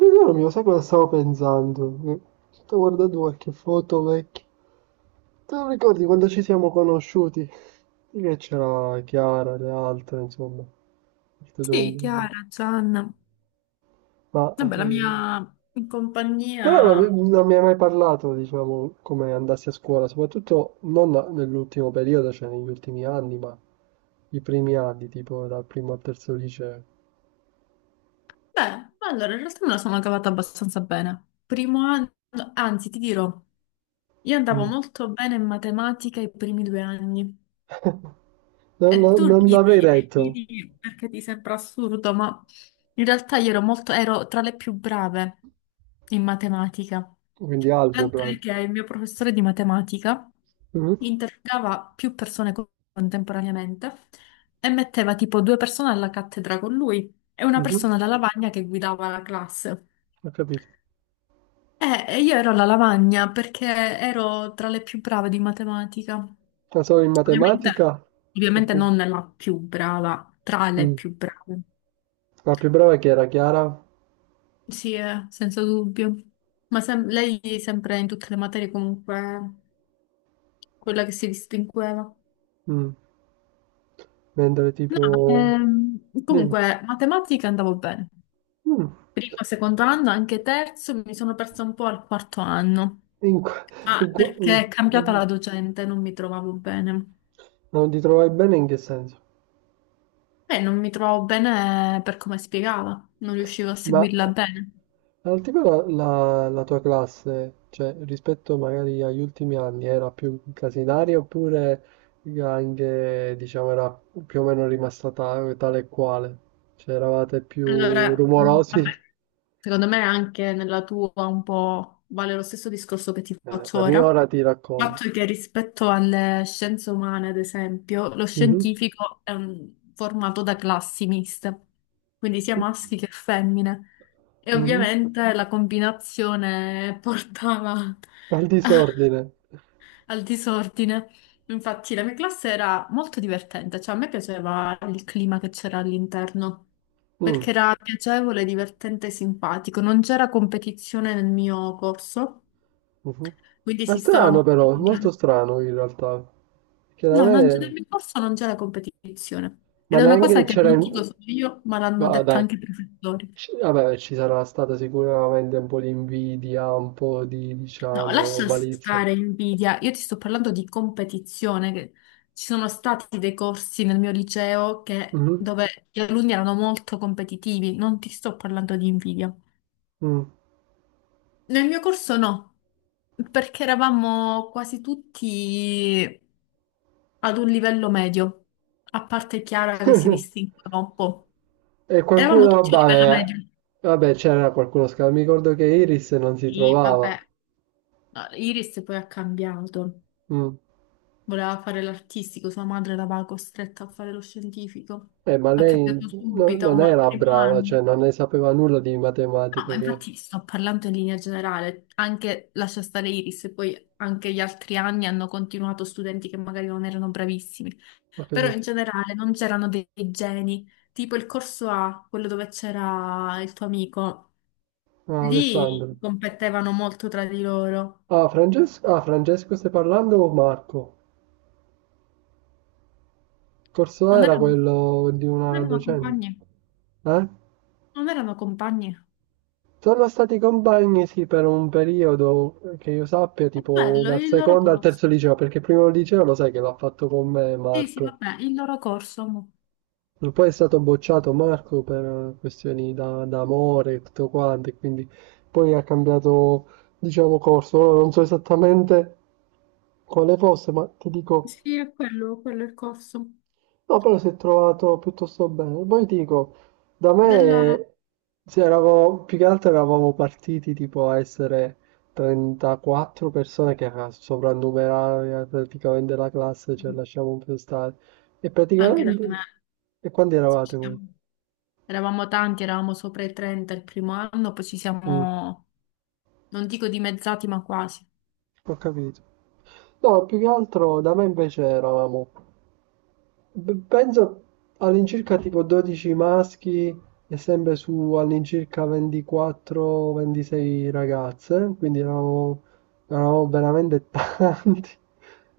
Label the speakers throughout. Speaker 1: Tesoro mio, sai cosa stavo pensando? Che sto guardando qualche foto vecchia. Te lo ricordi quando ci siamo conosciuti? Sì, che c'era Chiara, le altre, insomma. Il tuo
Speaker 2: Sì,
Speaker 1: compagno.
Speaker 2: Chiara, Gianna.
Speaker 1: Ma.
Speaker 2: Vabbè, la mia in
Speaker 1: Però
Speaker 2: compagnia.
Speaker 1: non mi hai mai parlato, diciamo, come andassi a scuola, soprattutto non nell'ultimo periodo, cioè negli ultimi anni, ma i primi anni, tipo dal primo al terzo liceo.
Speaker 2: Beh, allora, in realtà me la sono cavata abbastanza bene. Primo anno, anzi, ti dirò, io andavo
Speaker 1: Mm.
Speaker 2: molto bene in matematica i primi 2 anni. E tu
Speaker 1: Non l'avrei
Speaker 2: ridi,
Speaker 1: detto,
Speaker 2: ridi perché ti sembra assurdo, ma in realtà io ero tra le più brave in matematica.
Speaker 1: quindi algebra.
Speaker 2: Tant'è che il mio professore di matematica
Speaker 1: Mhm,
Speaker 2: interrogava più persone contemporaneamente e metteva tipo due persone alla cattedra con lui e una
Speaker 1: mhm.
Speaker 2: persona alla lavagna che guidava la classe.
Speaker 1: Ho capito.
Speaker 2: E io ero alla lavagna perché ero tra le più brave di matematica.
Speaker 1: La so in
Speaker 2: Ovviamente,
Speaker 1: matematica?
Speaker 2: ovviamente
Speaker 1: Poco.
Speaker 2: non la più brava, tra le
Speaker 1: Mm.
Speaker 2: più brave.
Speaker 1: La più brava chi era? Chiara?
Speaker 2: Sì, senza dubbio. Ma lei sempre in tutte le materie comunque quella che si distingueva.
Speaker 1: Mm. Mentre
Speaker 2: No,
Speaker 1: tipo. Dimmi.
Speaker 2: comunque, matematica andavo bene.
Speaker 1: Mm.
Speaker 2: Primo, secondo anno, anche terzo, mi sono persa un po' al quarto anno.
Speaker 1: In qua-
Speaker 2: Ah,
Speaker 1: mm.
Speaker 2: perché è cambiata
Speaker 1: Mm.
Speaker 2: la docente, non mi trovavo bene.
Speaker 1: Non ti trovavi bene in che senso?
Speaker 2: E non mi trovavo bene per come spiegava, non riuscivo a
Speaker 1: Ma
Speaker 2: seguirla bene.
Speaker 1: al tipo la tua classe, cioè rispetto magari agli ultimi anni, era più casinaria oppure anche, diciamo, era più o meno rimasta tale e quale? Cioè eravate più
Speaker 2: Allora,
Speaker 1: rumorosi?
Speaker 2: vabbè, secondo me anche nella tua un po' vale lo stesso discorso che ti faccio
Speaker 1: La
Speaker 2: ora.
Speaker 1: mia ora ti
Speaker 2: Il
Speaker 1: racconto.
Speaker 2: fatto è che rispetto alle scienze umane, ad esempio, lo
Speaker 1: Mhm.
Speaker 2: scientifico è formato da classi miste, quindi sia maschi che femmine. E
Speaker 1: Mhm.
Speaker 2: ovviamente la combinazione portava
Speaker 1: Al disordine.
Speaker 2: al disordine. Infatti la mia classe era molto divertente, cioè a me piaceva il clima che c'era all'interno,
Speaker 1: Mm.
Speaker 2: perché era piacevole, divertente e simpatico. Non c'era competizione nel mio corso,
Speaker 1: Mhm.
Speaker 2: quindi
Speaker 1: Ma
Speaker 2: si stava
Speaker 1: strano
Speaker 2: molto
Speaker 1: però, è molto
Speaker 2: bene.
Speaker 1: strano in realtà. Che da
Speaker 2: No, non c'è- nel
Speaker 1: me.
Speaker 2: mio corso non c'è la competizione.
Speaker 1: Ma
Speaker 2: Ed è una cosa
Speaker 1: neanche
Speaker 2: che
Speaker 1: c'era.
Speaker 2: non dico solo io, ma l'hanno
Speaker 1: Ma
Speaker 2: detta
Speaker 1: dai,
Speaker 2: anche i professori.
Speaker 1: vabbè, ci sarà stata sicuramente un po' di invidia, un po' di,
Speaker 2: No,
Speaker 1: diciamo,
Speaker 2: lascia
Speaker 1: malizia.
Speaker 2: stare invidia. Io ti sto parlando di competizione, che ci sono stati dei corsi nel mio liceo
Speaker 1: Mhm.
Speaker 2: dove gli alunni erano molto competitivi. Non ti sto parlando di invidia.
Speaker 1: Mm.
Speaker 2: Nel mio corso no, perché eravamo quasi tutti ad un livello medio, a parte Chiara che si distingueva un po'.
Speaker 1: E
Speaker 2: Eravamo
Speaker 1: qualcuno,
Speaker 2: tutti a livello
Speaker 1: vabbè,
Speaker 2: medio.
Speaker 1: vabbè, c'era qualcuno scappato. Mi ricordo che Iris non si
Speaker 2: Sì,
Speaker 1: trovava.
Speaker 2: vabbè. No, Iris poi ha cambiato,
Speaker 1: Mm.
Speaker 2: voleva fare l'artistico, sua madre l'aveva costretta a fare lo scientifico,
Speaker 1: Ma
Speaker 2: ha
Speaker 1: lei
Speaker 2: cambiato
Speaker 1: no-
Speaker 2: subito,
Speaker 1: non
Speaker 2: ma al
Speaker 1: era
Speaker 2: primo
Speaker 1: brava,
Speaker 2: anno.
Speaker 1: cioè non ne sapeva nulla di
Speaker 2: No,
Speaker 1: matematica,
Speaker 2: ma
Speaker 1: che.
Speaker 2: infatti sto parlando in linea generale, anche lascia stare Iris, e poi anche gli altri anni hanno continuato studenti che magari non erano bravissimi,
Speaker 1: Ho
Speaker 2: però in
Speaker 1: capito.
Speaker 2: generale non c'erano dei geni, tipo il corso A, quello dove c'era il tuo amico,
Speaker 1: Ah,
Speaker 2: lì
Speaker 1: Alessandro.
Speaker 2: competevano molto tra di loro,
Speaker 1: Ah, Francesco stai parlando o Marco? Corso A
Speaker 2: non
Speaker 1: era
Speaker 2: erano,
Speaker 1: quello di
Speaker 2: non
Speaker 1: una
Speaker 2: erano compagni.
Speaker 1: docente. Eh?
Speaker 2: Non erano compagni.
Speaker 1: Sono stati compagni, sì, per un periodo che io sappia,
Speaker 2: È
Speaker 1: tipo
Speaker 2: quello,
Speaker 1: dal
Speaker 2: il loro
Speaker 1: secondo al
Speaker 2: corso.
Speaker 1: terzo liceo, perché il primo liceo lo sai che l'ha fatto con me
Speaker 2: Sì, sì,
Speaker 1: Marco.
Speaker 2: vabbè, il loro corso. Mo.
Speaker 1: Poi è stato bocciato Marco per questioni da amore e tutto quanto, e quindi poi ha cambiato, diciamo, corso. Ora non so esattamente quale fosse, ma ti dico,
Speaker 2: Sì, è quello, quello è il corso.
Speaker 1: no, però si è trovato piuttosto bene. Poi ti dico, da
Speaker 2: Della.
Speaker 1: me, se eravamo, più che altro eravamo partiti tipo a essere 34 persone che era sovrannumerare praticamente la classe, cioè lasciamo un po' stare. E
Speaker 2: Anche da me.
Speaker 1: praticamente. E quanti
Speaker 2: Ci
Speaker 1: eravate voi?
Speaker 2: siamo- Eravamo tanti, eravamo sopra i 30 il primo anno, poi ci
Speaker 1: Mm.
Speaker 2: siamo, non dico dimezzati, ma quasi.
Speaker 1: Ho capito. No, più che altro da me invece eravamo, penso all'incirca tipo 12 maschi e sempre su all'incirca 24-26 ragazze, quindi eravamo veramente tanti.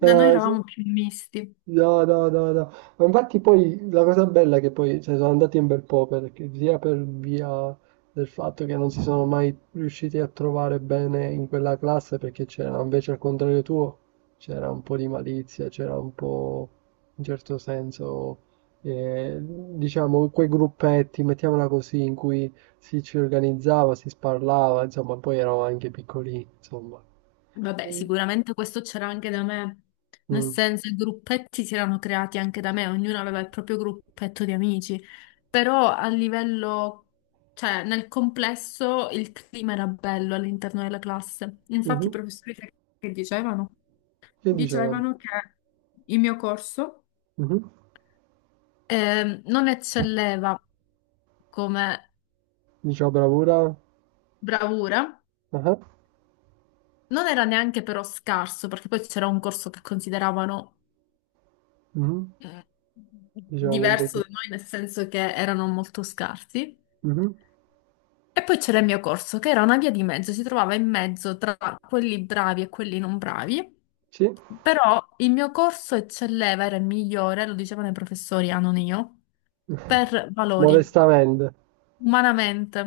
Speaker 2: Da noi eravamo più misti.
Speaker 1: No, no, no, no. Ma infatti poi la cosa bella è che poi cioè, sono andati un bel po' perché sia per via del fatto che non si sono mai riusciti a trovare bene in quella classe perché c'era invece al contrario tuo c'era un po' di malizia, c'era un po' in certo senso diciamo quei gruppetti, mettiamola così, in cui si ci organizzava, si sparlava, insomma, poi eravamo anche piccolini, insomma.
Speaker 2: Vabbè,
Speaker 1: E-
Speaker 2: sicuramente questo c'era anche da me, nel
Speaker 1: mm,
Speaker 2: senso i gruppetti si erano creati anche da me, ognuno aveva il proprio gruppetto di amici, però a livello, cioè nel complesso il clima era bello all'interno della classe.
Speaker 1: mhm.
Speaker 2: Infatti i professori che dicevano?
Speaker 1: Che dicevano?
Speaker 2: Dicevano che il mio corso
Speaker 1: Mhm.
Speaker 2: non eccelleva come
Speaker 1: Diceva bravura?
Speaker 2: bravura,
Speaker 1: Ah,
Speaker 2: non era neanche però scarso, perché poi c'era un corso che consideravano
Speaker 1: mh,
Speaker 2: eh,
Speaker 1: diciamo un
Speaker 2: diverso
Speaker 1: pochino.
Speaker 2: da noi, nel senso che erano molto scarsi.
Speaker 1: Mh-mh,
Speaker 2: E poi c'era il mio corso, che era una via di mezzo, si trovava in mezzo tra quelli bravi e quelli non bravi.
Speaker 1: sì.
Speaker 2: Però il mio corso eccelleva, era il migliore, lo dicevano i professori, ah, non io, per valori,
Speaker 1: Modestamente,
Speaker 2: umanamente.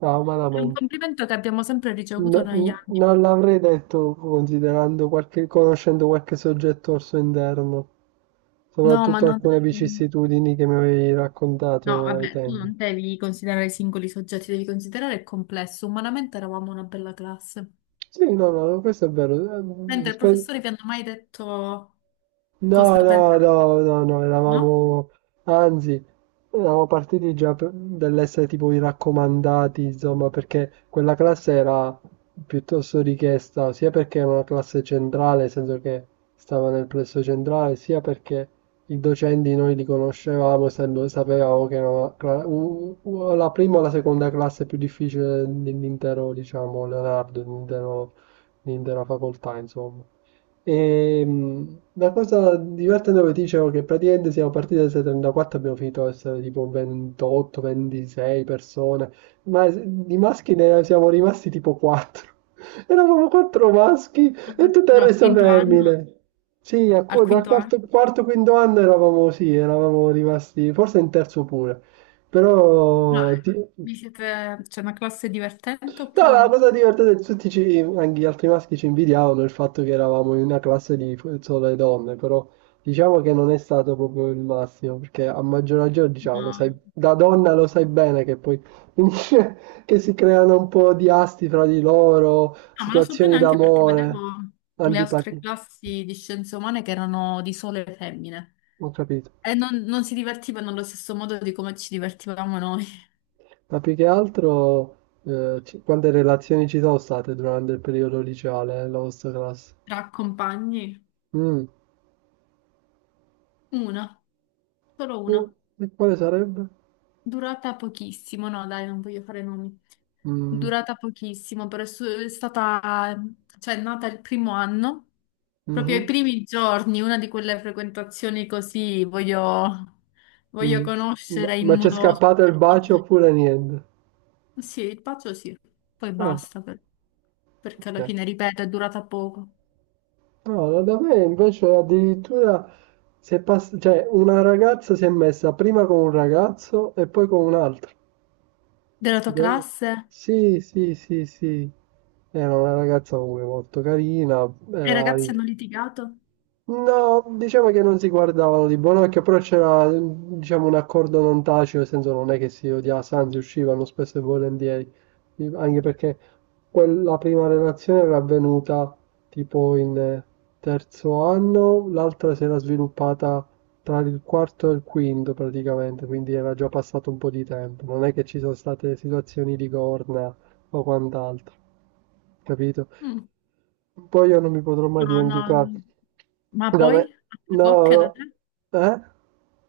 Speaker 1: ah,
Speaker 2: È un
Speaker 1: umanamente.
Speaker 2: complimento che abbiamo sempre ricevuto negli anni.
Speaker 1: Non l'avrei detto conoscendo qualche soggetto al suo interno,
Speaker 2: No, ma
Speaker 1: soprattutto
Speaker 2: non.
Speaker 1: alcune vicissitudini che mi avevi
Speaker 2: No,
Speaker 1: raccontato ai
Speaker 2: vabbè, tu
Speaker 1: tempi.
Speaker 2: non devi considerare i singoli soggetti, devi considerare il complesso. Umanamente eravamo una bella classe.
Speaker 1: Sì, no, no, no, questo è vero. Eh,
Speaker 2: Mentre il
Speaker 1: rispe-
Speaker 2: professore vi hanno mai detto
Speaker 1: No,
Speaker 2: cosa
Speaker 1: no,
Speaker 2: pensate,
Speaker 1: no, no, no,
Speaker 2: no?
Speaker 1: eravamo, anzi, eravamo partiti già dall'essere tipo i raccomandati, insomma, perché quella classe era piuttosto richiesta, sia perché era una classe centrale, nel senso che stava nel plesso centrale, sia perché i docenti noi li conoscevamo, sapevamo che era una cla- u- u- la prima o la seconda classe più difficile dell'intero, diciamo, Leonardo, dell'intera facoltà, insomma. E, la cosa divertente che ti dicevo è che praticamente siamo partiti da 34, abbiamo finito a essere tipo 28, 26 persone, ma di maschi ne siamo rimasti tipo 4. Eravamo 4 maschi e tutto il
Speaker 2: Però al
Speaker 1: resto
Speaker 2: quinto anno,
Speaker 1: femmine. Sì,
Speaker 2: al
Speaker 1: dal
Speaker 2: quinto
Speaker 1: quarto,
Speaker 2: anno,
Speaker 1: quarto, quinto anno eravamo, sì, eravamo rimasti, forse in terzo pure.
Speaker 2: no,
Speaker 1: però ti-
Speaker 2: c'è una classe divertente
Speaker 1: No, ma
Speaker 2: oppure
Speaker 1: la
Speaker 2: no?
Speaker 1: cosa divertente, tutti ci, anche gli altri maschi ci invidiavano il fatto che eravamo in una classe di sole donne, però diciamo che non è stato proprio il massimo, perché a maggior ragione, diciamo, lo sai,
Speaker 2: No,
Speaker 1: da donna lo sai bene che poi finisce che si creano un po' di asti fra di loro,
Speaker 2: no, ma lo so
Speaker 1: situazioni
Speaker 2: bene anche perché
Speaker 1: d'amore,
Speaker 2: vedevo le altre
Speaker 1: antipatie.
Speaker 2: classi di scienze umane che erano di sole femmine
Speaker 1: Ho capito.
Speaker 2: e non si divertivano allo stesso modo di come ci divertivamo noi,
Speaker 1: Ma più che altro, quante relazioni ci sono state durante il periodo liceale, la vostra classe?
Speaker 2: tra compagni.
Speaker 1: Mm.
Speaker 2: Una, solo
Speaker 1: Mm.
Speaker 2: una,
Speaker 1: E quale sarebbe?
Speaker 2: durata pochissimo, no, dai, non voglio fare nomi.
Speaker 1: Mm.
Speaker 2: Durata pochissimo, però è stata, cioè, è nata il primo anno, proprio
Speaker 1: Mh-mh,
Speaker 2: ai primi giorni, una di quelle frequentazioni così voglio
Speaker 1: mh. Ma
Speaker 2: conoscere in
Speaker 1: ma c'è
Speaker 2: modo
Speaker 1: scappato il bacio
Speaker 2: superficiale.
Speaker 1: oppure niente?
Speaker 2: Sì, il pazzo sì, poi
Speaker 1: Ah,
Speaker 2: basta, perché alla
Speaker 1: okay.
Speaker 2: fine, ripeto, è durata poco.
Speaker 1: No, no, da me invece addirittura si è pass cioè una ragazza si è messa prima con un ragazzo e poi con un altro.
Speaker 2: Della tua
Speaker 1: De
Speaker 2: classe?
Speaker 1: Sì, sì, sì, sì. Era una ragazza comunque molto carina,
Speaker 2: E i
Speaker 1: era
Speaker 2: ragazzi hanno litigato?
Speaker 1: No, diciamo che non si guardavano di buon occhio, però c'era, diciamo, un accordo non tacito, nel senso non è che si odiasse, anzi uscivano spesso e volentieri, anche perché quella prima relazione era avvenuta tipo in terzo anno, l'altra si era sviluppata tra il quarto e il quinto praticamente, quindi era già passato un po' di tempo, non è che ci sono state situazioni di corna o quant'altro capito?
Speaker 2: Mm.
Speaker 1: Poi io non mi potrò mai
Speaker 2: No, no.
Speaker 1: dimenticare.
Speaker 2: Mm. Ma
Speaker 1: Da
Speaker 2: poi?
Speaker 1: me,
Speaker 2: Altre
Speaker 1: no,
Speaker 2: coppie
Speaker 1: no,
Speaker 2: da te?
Speaker 1: eh?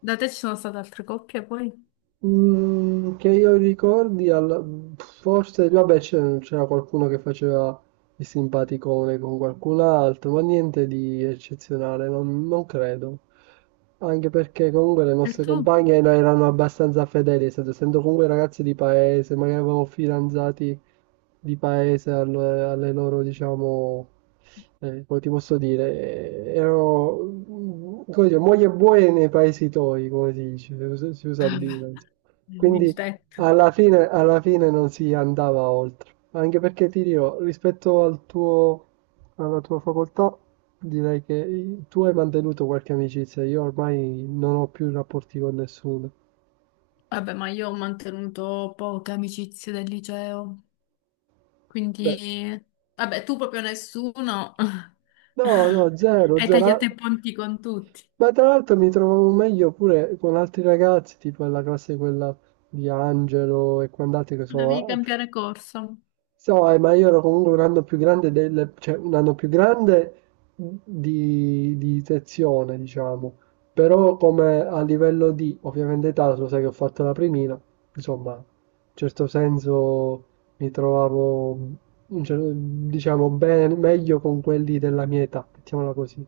Speaker 2: Da te ci sono state altre coppie poi?
Speaker 1: Mm, che io ricordi, forse, vabbè, c'era qualcuno che faceva il simpaticone con qualcun altro, ma niente di eccezionale, non credo. Anche perché comunque le
Speaker 2: E
Speaker 1: nostre
Speaker 2: tu?
Speaker 1: compagne erano abbastanza fedeli, essendo comunque ragazze di paese, magari avevamo fidanzati di paese, alle loro, diciamo, come ti posso dire, erano, come dire, moglie e buoi nei paesi toi, come si dice, si usa a
Speaker 2: Vabbè,
Speaker 1: dire, insomma.
Speaker 2: il
Speaker 1: Quindi
Speaker 2: tetto.
Speaker 1: alla fine non si andava oltre, anche perché ti dirò, rispetto al tuo, alla tua facoltà, direi che tu hai mantenuto qualche amicizia, io ormai non ho più rapporti con nessuno.
Speaker 2: Vabbè, ma io ho mantenuto poche amicizie del liceo,
Speaker 1: Beh,
Speaker 2: quindi. Vabbè, tu proprio nessuno.
Speaker 1: no, no, zero,
Speaker 2: Hai
Speaker 1: zero.
Speaker 2: tagliato i ponti con tutti.
Speaker 1: Ma tra l'altro mi trovavo meglio pure con altri ragazzi, tipo la classe quella di Angelo e quant'altri che
Speaker 2: Dovevi
Speaker 1: sono.
Speaker 2: cambiare corso.
Speaker 1: So, ma io ero comunque un anno più grande del. Cioè un anno più grande di sezione, diciamo. Però come a livello di, ovviamente età, lo sai che ho fatto la primina, insomma, in certo senso mi trovavo, diciamo, bene, meglio con quelli della mia età, mettiamola così,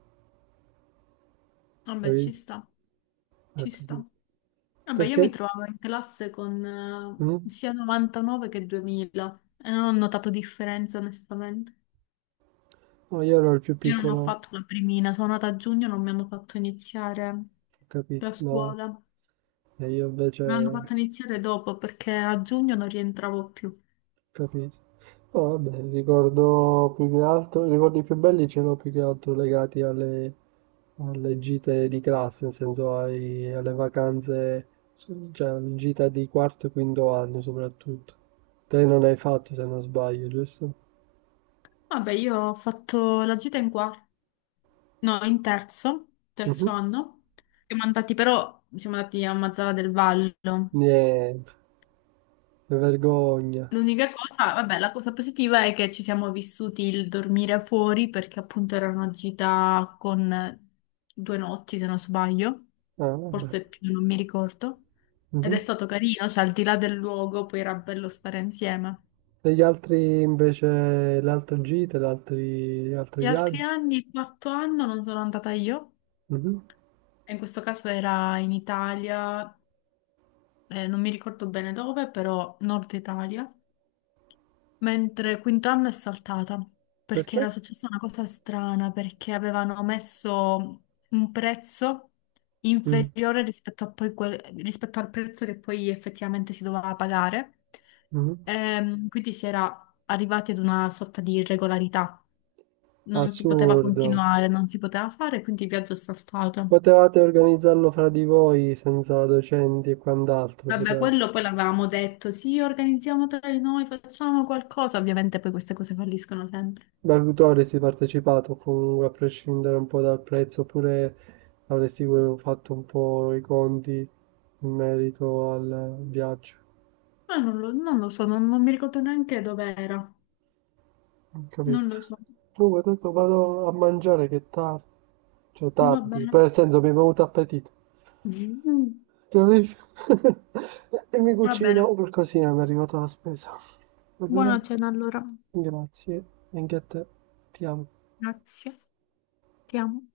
Speaker 2: Vabbè, ci
Speaker 1: capito?
Speaker 2: sta,
Speaker 1: Eh,
Speaker 2: ci sta.
Speaker 1: Perché
Speaker 2: Vabbè, io mi
Speaker 1: perché
Speaker 2: trovavo in classe con
Speaker 1: mh?
Speaker 2: sia 99 che 2000 e non ho notato differenza, onestamente.
Speaker 1: No, io ero il più
Speaker 2: Io non ho
Speaker 1: piccolo, ho
Speaker 2: fatto la primina, sono nata a giugno, non mi hanno fatto iniziare
Speaker 1: capito,
Speaker 2: la
Speaker 1: no,
Speaker 2: scuola.
Speaker 1: e io invece
Speaker 2: Mi hanno fatto
Speaker 1: ho
Speaker 2: iniziare dopo perché a giugno non rientravo più.
Speaker 1: capito. No, vabbè, ricordo più che altro, i ricordi più belli ce l'ho più che altro legati alle gite di classe, nel senso alle vacanze, cioè alle gite di quarto e quinto anno soprattutto. Te non hai fatto se non sbaglio, giusto?
Speaker 2: Vabbè, io ho fatto la gita in quarto, no, in terzo, terzo
Speaker 1: Mhm.
Speaker 2: anno. Siamo andati però, siamo andati a Mazzara del Vallo.
Speaker 1: Niente, che vergogna.
Speaker 2: L'unica cosa, vabbè, la cosa positiva è che ci siamo vissuti il dormire fuori perché appunto era una gita con 2 notti, se non sbaglio,
Speaker 1: Ah,
Speaker 2: forse
Speaker 1: vabbè.
Speaker 2: più, non mi ricordo. Ed è
Speaker 1: Mhm.
Speaker 2: stato carino, cioè al di là del luogo poi era bello stare insieme.
Speaker 1: E gli altri invece, le altre gite, gli altri
Speaker 2: Gli altri
Speaker 1: viaggi?
Speaker 2: anni, il quarto anno, non sono andata io.
Speaker 1: Mhm.
Speaker 2: E in questo caso era in Italia, non mi ricordo bene dove, però Nord Italia, mentre quintanno è saltata perché
Speaker 1: Perché?
Speaker 2: era successa una cosa strana, perché avevano messo un prezzo
Speaker 1: Mm.
Speaker 2: inferiore rispetto a poi rispetto al prezzo che poi effettivamente si doveva pagare.
Speaker 1: Mhm.
Speaker 2: Quindi si era arrivati ad una sorta di irregolarità, non si poteva
Speaker 1: Assurdo.
Speaker 2: continuare, non si poteva fare, quindi il viaggio è saltato.
Speaker 1: Potevate organizzarlo fra di voi senza docenti e quant'altro.
Speaker 2: Vabbè,
Speaker 1: Potevate.
Speaker 2: quello poi l'avevamo detto, sì, organizziamo tra di noi, facciamo qualcosa. Ovviamente poi queste cose falliscono sempre.
Speaker 1: Ma avresti partecipato comunque a prescindere un po' dal prezzo, oppure avresti fatto un po' i conti in merito al viaggio.
Speaker 2: Ma non lo so, non mi ricordo neanche dove era.
Speaker 1: Ho capito?
Speaker 2: Non lo so.
Speaker 1: Comunque adesso vado a mangiare che è tardi, cioè
Speaker 2: Va
Speaker 1: tardi,
Speaker 2: bene.
Speaker 1: per senso mi è venuto appetito. Chiarissimo. E mi
Speaker 2: Va bene.
Speaker 1: cucino per così mi è arrivata la spesa. Va bene?
Speaker 2: Buona cena allora.
Speaker 1: Grazie. Anche a te. Ti amo.
Speaker 2: Grazie. Ti amo.